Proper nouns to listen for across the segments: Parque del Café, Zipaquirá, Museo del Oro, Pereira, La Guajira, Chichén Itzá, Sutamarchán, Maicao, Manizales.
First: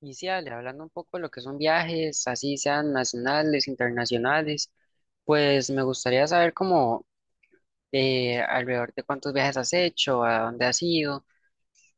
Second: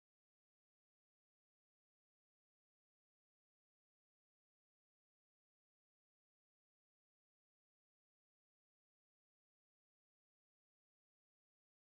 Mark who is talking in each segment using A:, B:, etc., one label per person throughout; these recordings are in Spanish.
A: Iniciales hablando un poco de lo que son viajes, así sean nacionales, internacionales, pues me gustaría saber cómo alrededor de cuántos viajes has hecho, a dónde has ido,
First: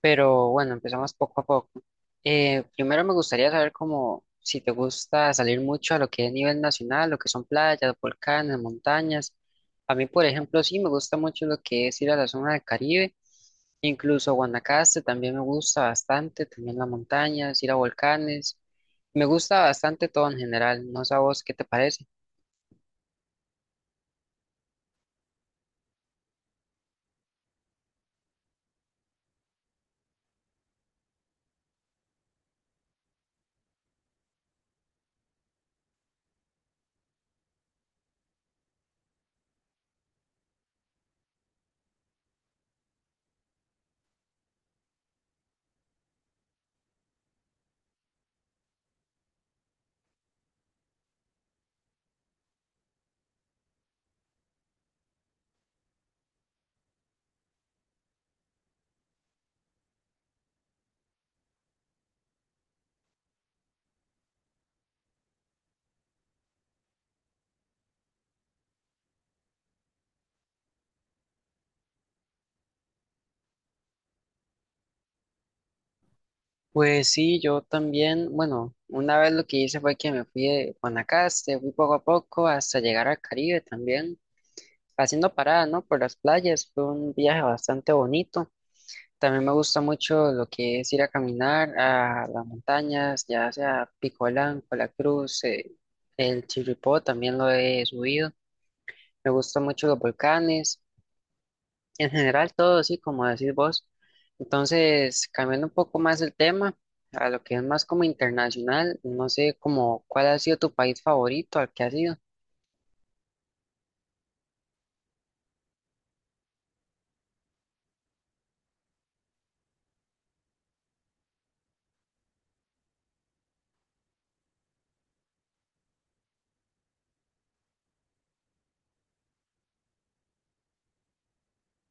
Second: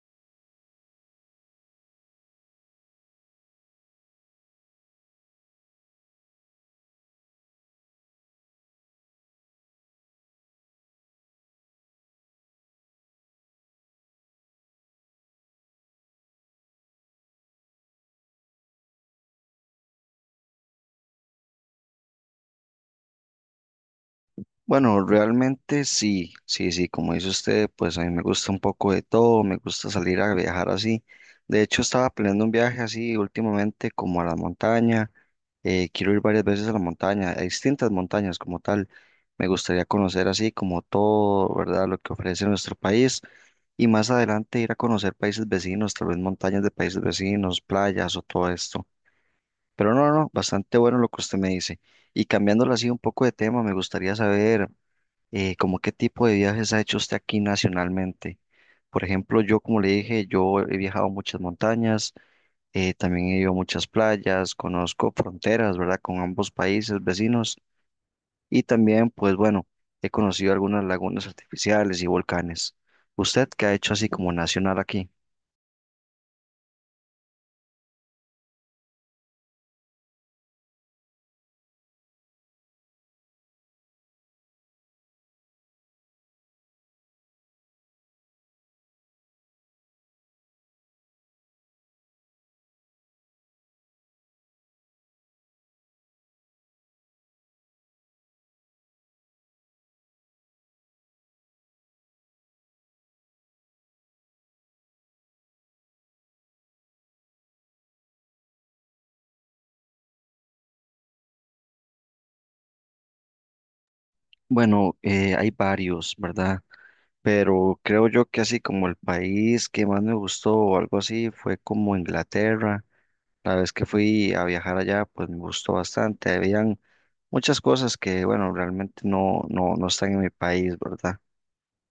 A: pero bueno, empezamos poco a poco. Primero me gustaría saber cómo, si te gusta salir mucho a lo que es nivel nacional, lo que son playas, volcanes, montañas. A mí, por ejemplo, sí me gusta mucho lo que es ir a la zona del Caribe, incluso Guanacaste también me gusta bastante, también las montañas, ir a volcanes. Me gusta bastante todo en general, no sé a vos qué te parece.
B: Bueno, realmente sí, sí, sí, como dice usted, pues a mí me gusta un poco de todo, me gusta salir a viajar así. De hecho, estaba planeando un viaje así últimamente como a la montaña. Quiero ir varias veces a la montaña, a distintas montañas como tal. Me gustaría conocer así como todo, ¿verdad? Lo que ofrece nuestro país y más adelante ir a conocer países vecinos, tal vez montañas de países vecinos, playas o todo esto. Pero no, no, bastante bueno lo que usted me dice. Y cambiándolo así un poco de tema, me gustaría saber como qué tipo de viajes ha hecho usted aquí nacionalmente. Por ejemplo, yo como le dije, yo he viajado a muchas montañas, también he ido a muchas playas, conozco fronteras, ¿verdad? Con ambos países vecinos y también, pues bueno, he conocido algunas lagunas artificiales y volcanes. ¿Usted qué ha hecho así como nacional aquí?
A: Pues sí, yo también, bueno, una vez lo que hice fue que me fui de Guanacaste, fui poco a poco hasta llegar al Caribe también, haciendo parada, ¿no? Por las playas, fue un viaje bastante bonito. También me gusta mucho lo que es ir a caminar a las montañas, ya sea Pico Blanco, La Cruz, el Chirripó, también lo he subido. Me gustan mucho los volcanes, en general todo, sí, como decís vos. Entonces, cambiando un poco más el tema, a lo que es más como internacional, no sé como cuál ha sido tu país favorito, al que has ido.
B: Bueno, hay varios, ¿verdad? Pero creo yo que así como el país que más me gustó o algo así fue como Inglaterra. La vez que fui a viajar allá, pues me gustó bastante. Habían muchas cosas que, bueno, realmente no, no, no están en mi país, ¿verdad?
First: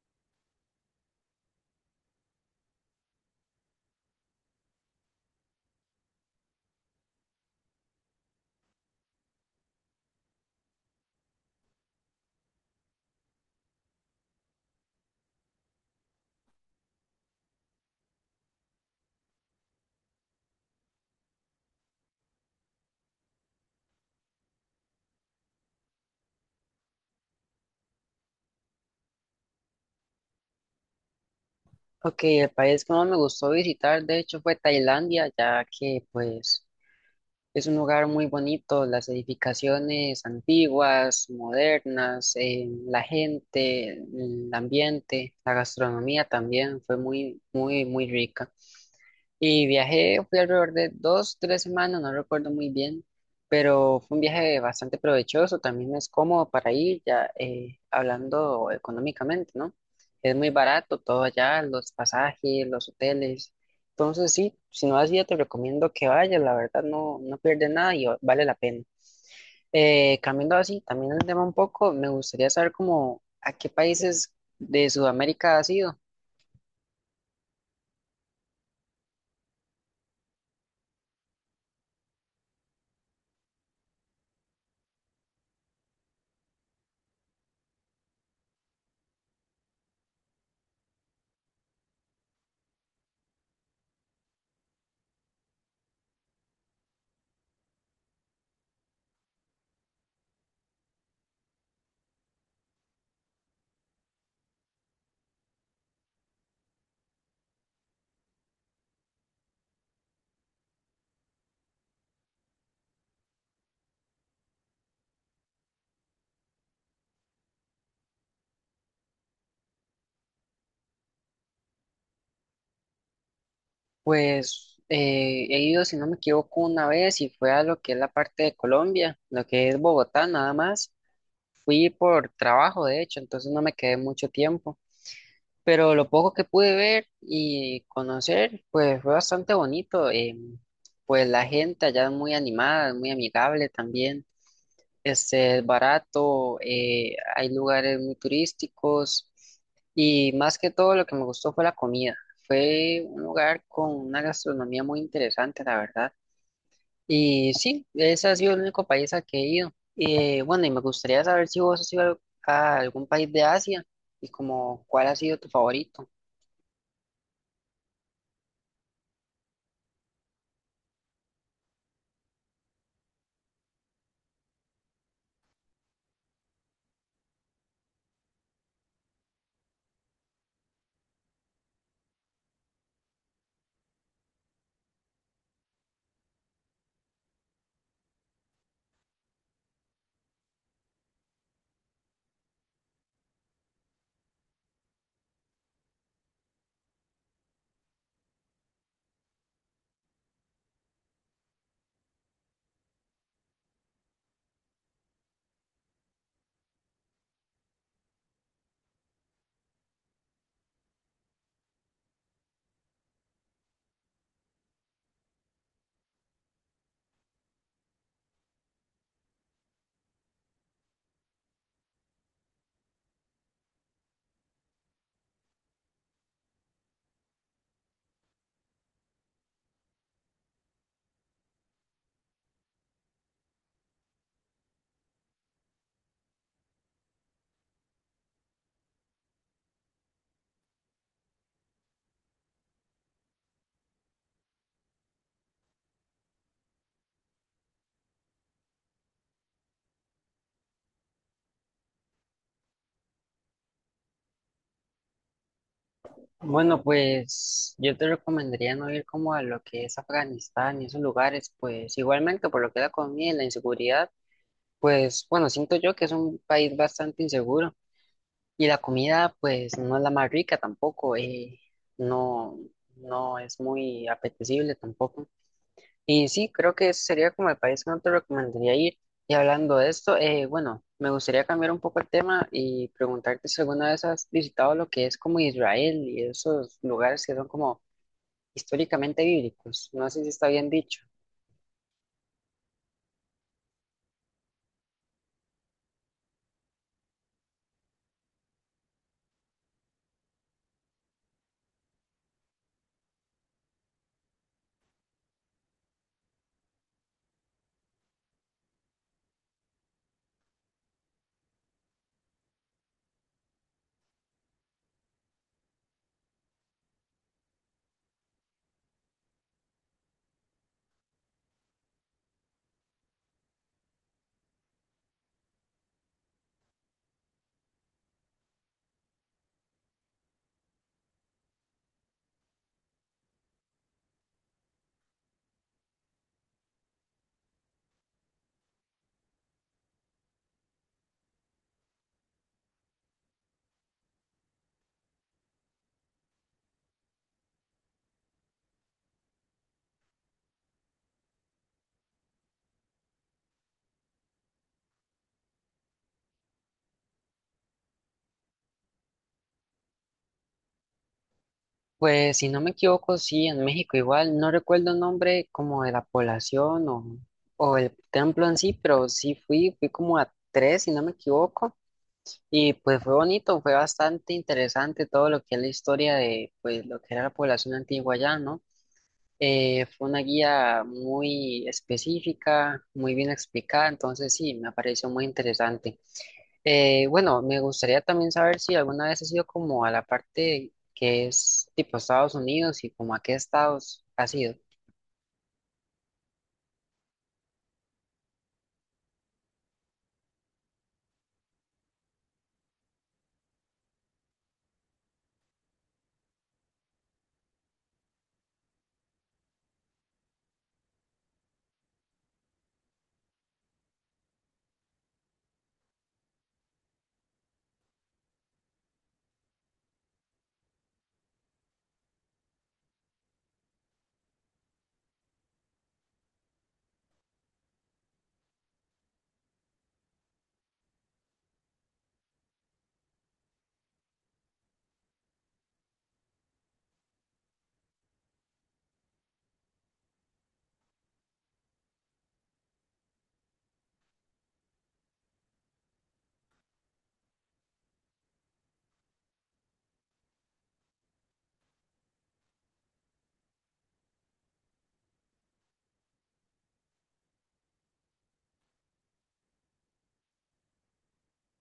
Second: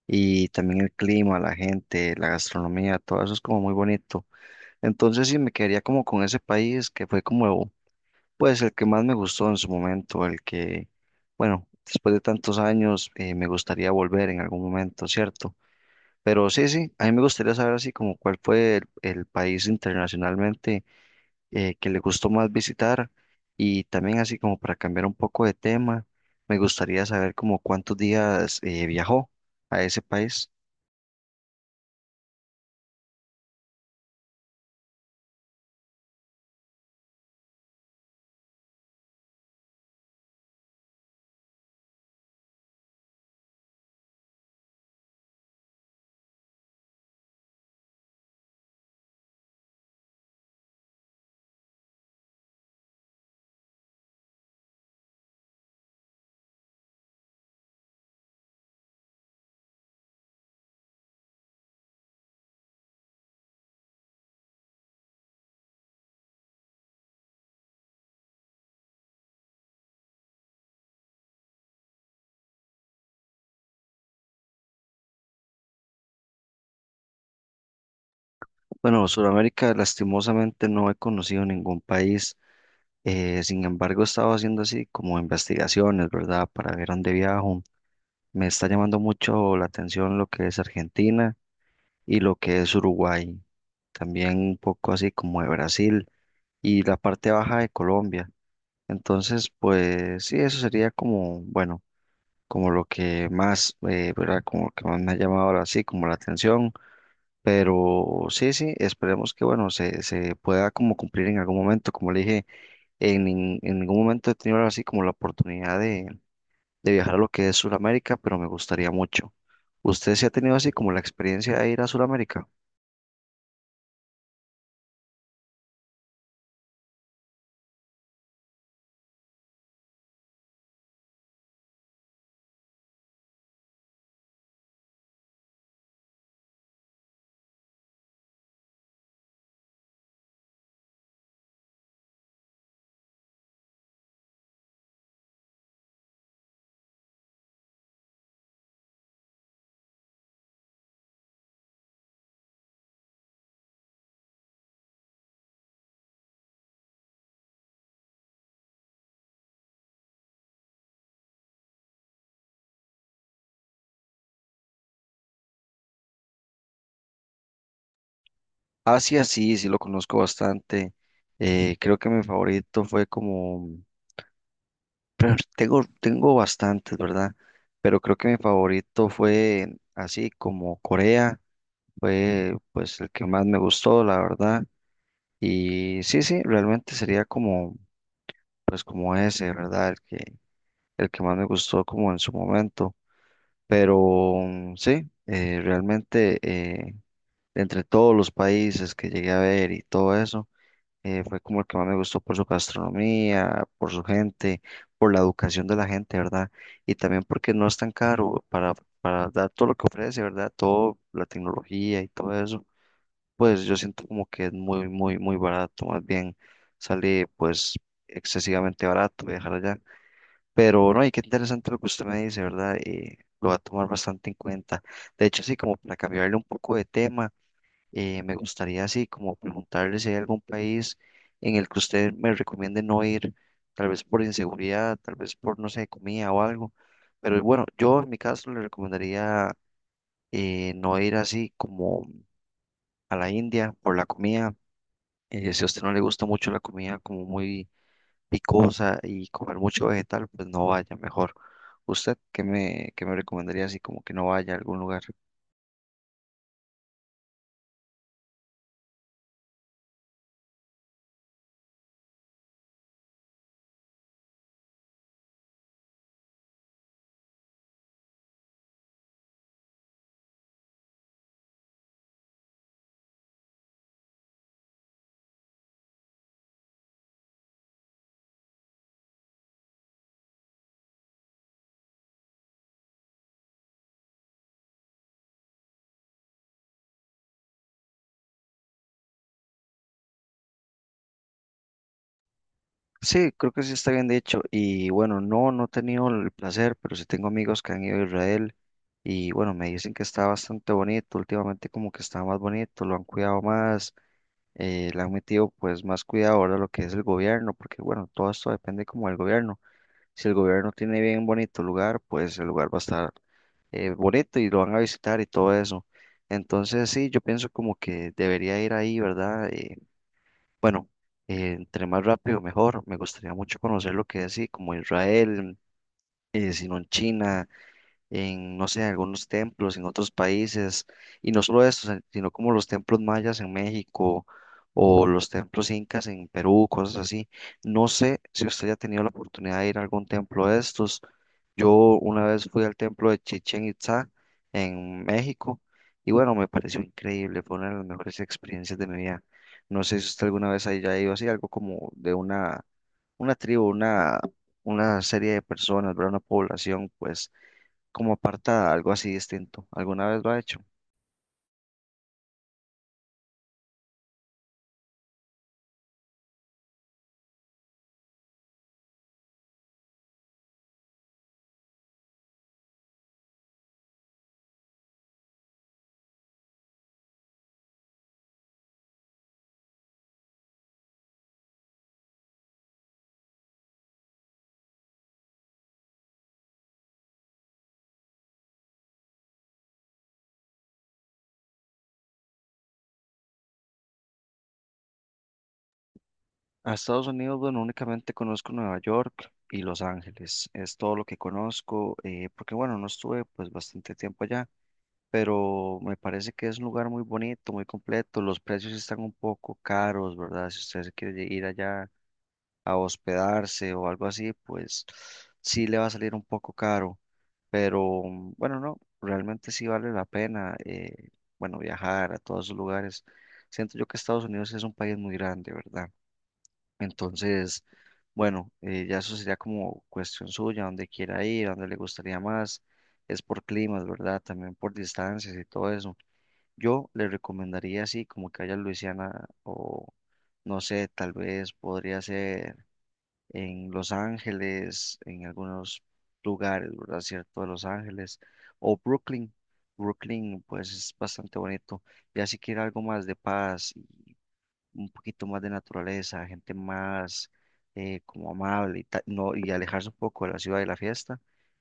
B: Y también el clima, la gente, la gastronomía, todo eso es como muy bonito. Entonces sí me quedaría como con ese país que fue como, pues el que más me gustó en su momento, el que, bueno, después de tantos años me gustaría volver en algún momento, ¿cierto? Pero sí, sí, a mí me gustaría saber así como cuál fue el país internacionalmente que le gustó más visitar y también así como para cambiar un poco de tema, me gustaría saber como cuántos días viajó a ese país.
A: Ok, el país que más me gustó visitar, de hecho, fue Tailandia, ya que pues es un lugar muy bonito, las edificaciones antiguas, modernas, la gente, el ambiente, la gastronomía también fue muy, muy, muy rica. Y viajé, fui alrededor de dos, tres semanas, no recuerdo muy bien, pero fue un viaje bastante provechoso, también es cómodo para ir, ya hablando económicamente, ¿no? Es muy barato todo allá, los pasajes, los hoteles. Entonces sí, si no has ido, te recomiendo que vayas, la verdad no, no pierdes nada y vale la pena. Cambiando así, también el tema un poco, me gustaría saber cómo, a qué países de Sudamérica has ido.
B: Bueno, Sudamérica lastimosamente no he conocido ningún país, sin embargo he estado haciendo así como investigaciones, ¿verdad? Para ver dónde viajo. Me está llamando mucho la atención lo que es Argentina y lo que es Uruguay, también un poco así como de Brasil y la parte baja de Colombia. Entonces, pues sí, eso sería como, bueno, como lo que más, ¿verdad? Como lo que más me ha llamado ahora sí, como la atención. Pero sí, sí, esperemos que, bueno, se pueda como cumplir en algún momento. Como le dije, en ningún momento he tenido ahora sí como la oportunidad de viajar a lo que es Sudamérica, pero me gustaría mucho. ¿Usted sí ha tenido así como la experiencia de ir a Sudamérica?
A: Pues he ido, si no me equivoco, una vez y fue a lo que es la parte de Colombia, lo que es Bogotá, nada más. Fui por trabajo, de hecho, entonces no me quedé mucho tiempo, pero lo poco que pude ver y conocer, pues fue bastante bonito. Pues la gente allá es muy animada, es muy amigable también. Este, es barato, hay lugares muy turísticos y más que todo lo que me gustó fue la comida. Fue un lugar con una gastronomía muy interesante, la verdad. Y sí, ese ha sido el único país al que he ido. Bueno, y me gustaría saber si vos has ido a algún país de Asia y como cuál ha sido tu favorito.
B: Asia sí, sí lo conozco bastante. Creo que mi favorito fue como. Pero tengo, tengo bastantes, ¿verdad? Pero creo que mi favorito fue así como Corea, fue pues el que más me gustó, la verdad. Y sí, sí, realmente sería como, pues como ese, ¿verdad? El que más me gustó como en su momento. Pero mm, sí, realmente entre todos los países que llegué a ver y todo eso fue como el que más me gustó por su gastronomía, por su gente, por la educación de la gente, ¿verdad? Y también porque no es tan caro para dar todo lo que ofrece, ¿verdad? Todo, la tecnología y todo eso, pues yo siento como que es muy, muy, muy barato, más bien sale pues excesivamente barato viajar allá. Pero no, y qué interesante lo que usted me dice, ¿verdad? Lo va a tomar bastante en cuenta. De hecho, sí, como para cambiarle un poco de tema. Me gustaría así como preguntarle si hay algún país en el que usted me recomiende no ir, tal vez por inseguridad, tal vez por, no sé, comida o algo. Pero bueno, yo en mi caso le recomendaría no ir así como a la India por la comida. Si a usted no le gusta mucho la comida como muy picosa y comer mucho vegetal, pues no vaya mejor. ¿Usted qué me recomendaría así como que no vaya a algún lugar?
A: Bueno, pues yo te recomendaría no ir como a lo que es Afganistán y esos lugares, pues igualmente por lo que es la comida y la inseguridad, pues bueno, siento yo que es un país bastante inseguro y la comida pues no es la más rica tampoco, no, no es muy apetecible tampoco. Y sí, creo que ese sería como el país que no te recomendaría ir. Y hablando de esto, bueno, me gustaría cambiar un poco el tema y preguntarte si alguna vez has visitado lo que es como Israel y esos lugares que son como históricamente bíblicos, no sé si está bien dicho.
B: Sí, creo que sí está bien dicho. Y bueno, no, no he tenido el placer, pero sí tengo amigos que han ido a Israel y bueno, me dicen que está bastante bonito. Últimamente como que está más bonito, lo han cuidado más, le han metido pues más cuidado ahora lo que es el gobierno, porque bueno, todo esto depende como del gobierno. Si el gobierno tiene bien bonito lugar, pues el lugar va a estar bonito y lo van a visitar y todo eso. Entonces sí, yo pienso como que debería ir ahí, ¿verdad? Bueno, entre más rápido mejor. Me gustaría mucho conocer lo que es así como Israel, si no en China, en, no sé, en algunos templos en otros países, y no solo eso, sino como los templos mayas en México o los templos incas en Perú, cosas así. No sé si usted ya ha tenido la oportunidad de ir a algún templo de estos. Yo una vez fui al templo de Chichén Itzá en México y bueno, me pareció increíble, fue una de las mejores experiencias de mi vida. No sé si usted alguna vez haya ido así, algo como de una tribu, una serie de personas, ¿verdad? Una población, pues como apartada, algo así distinto. ¿Alguna vez lo ha hecho?
A: Pues si no me equivoco, sí, en México igual, no recuerdo el nombre como de la población o el templo en sí, pero sí fui, como a tres, si no me equivoco, y pues fue bonito, fue bastante interesante todo lo que es la historia de pues lo que era la población antigua allá, ¿no? Fue una guía muy específica, muy bien explicada, entonces sí, me pareció muy interesante. Bueno, me gustaría también saber si alguna vez has ido como a la parte que es tipo Estados Unidos y como a qué estados has ido.
B: A Estados Unidos, bueno, únicamente conozco Nueva York y Los Ángeles. Es todo lo que conozco, porque bueno, no estuve pues bastante tiempo allá, pero me parece que es un lugar muy bonito, muy completo. Los precios sí están un poco caros, ¿verdad? Si usted se quiere ir allá a hospedarse o algo así, pues sí le va a salir un poco caro, pero mm, bueno, no, realmente sí vale la pena, bueno, viajar a todos esos lugares. Siento yo que Estados Unidos es un país muy grande, ¿verdad? Entonces, bueno, ya eso sería como cuestión suya, dónde quiera ir, dónde le gustaría más. Es por climas, ¿verdad? También por distancias y todo eso. Yo le recomendaría así, como que vaya a Luisiana o no sé, tal vez podría ser en Los Ángeles, en algunos lugares, ¿verdad? Cierto, de Los Ángeles, o Brooklyn. Brooklyn, pues es bastante bonito. Ya si quiere algo más de paz y un poquito más de naturaleza, gente más como amable no, y alejarse un poco de la ciudad y la fiesta,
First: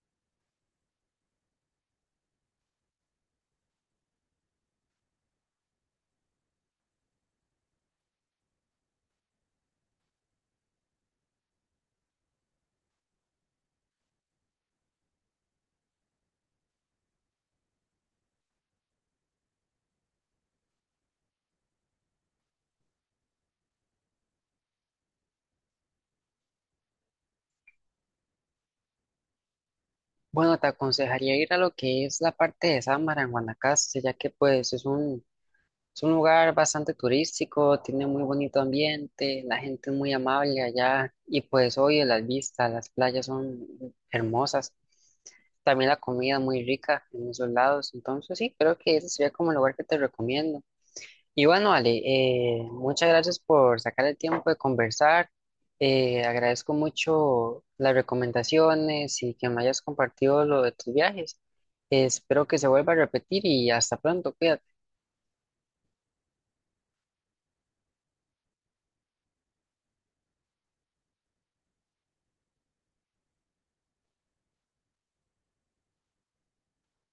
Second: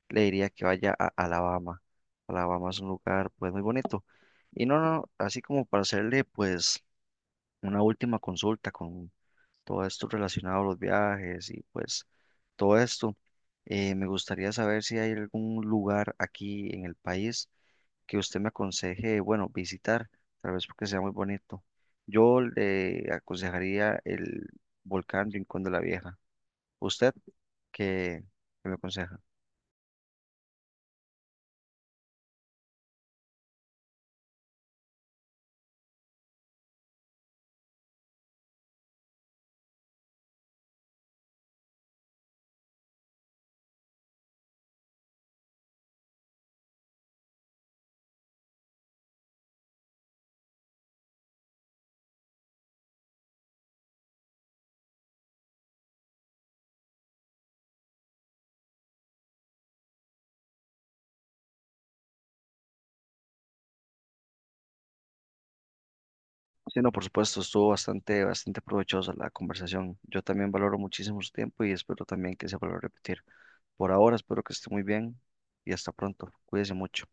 B: le diría que vaya a Alabama. Alabama es un lugar pues muy bonito. Y no, no, no, así como para hacerle pues una última consulta con todo esto relacionado a los viajes y pues todo esto. Me gustaría saber si hay algún lugar aquí en el país que usted me aconseje, bueno, visitar, tal vez porque sea muy bonito. Yo le aconsejaría el volcán Rincón de la Vieja. ¿Usted qué, qué me aconseja?
A: Bueno, te aconsejaría ir a lo que es la parte de Samara en Guanacaste, ya que pues es un lugar bastante turístico, tiene muy bonito ambiente, la gente es muy amable allá y pues oye las vistas, las playas son hermosas, también la comida es muy rica en esos lados, entonces sí, creo que ese sería como el lugar que te recomiendo. Y bueno, Ale, muchas gracias por sacar el tiempo de conversar. Agradezco mucho las recomendaciones y que me hayas compartido lo de tus viajes. Espero que se vuelva a repetir y hasta pronto, cuídate.
B: Sí, no, por supuesto, estuvo bastante, bastante provechosa la conversación. Yo también valoro muchísimo su tiempo y espero también que se vuelva a repetir. Por ahora, espero que esté muy bien y hasta pronto. Cuídese mucho.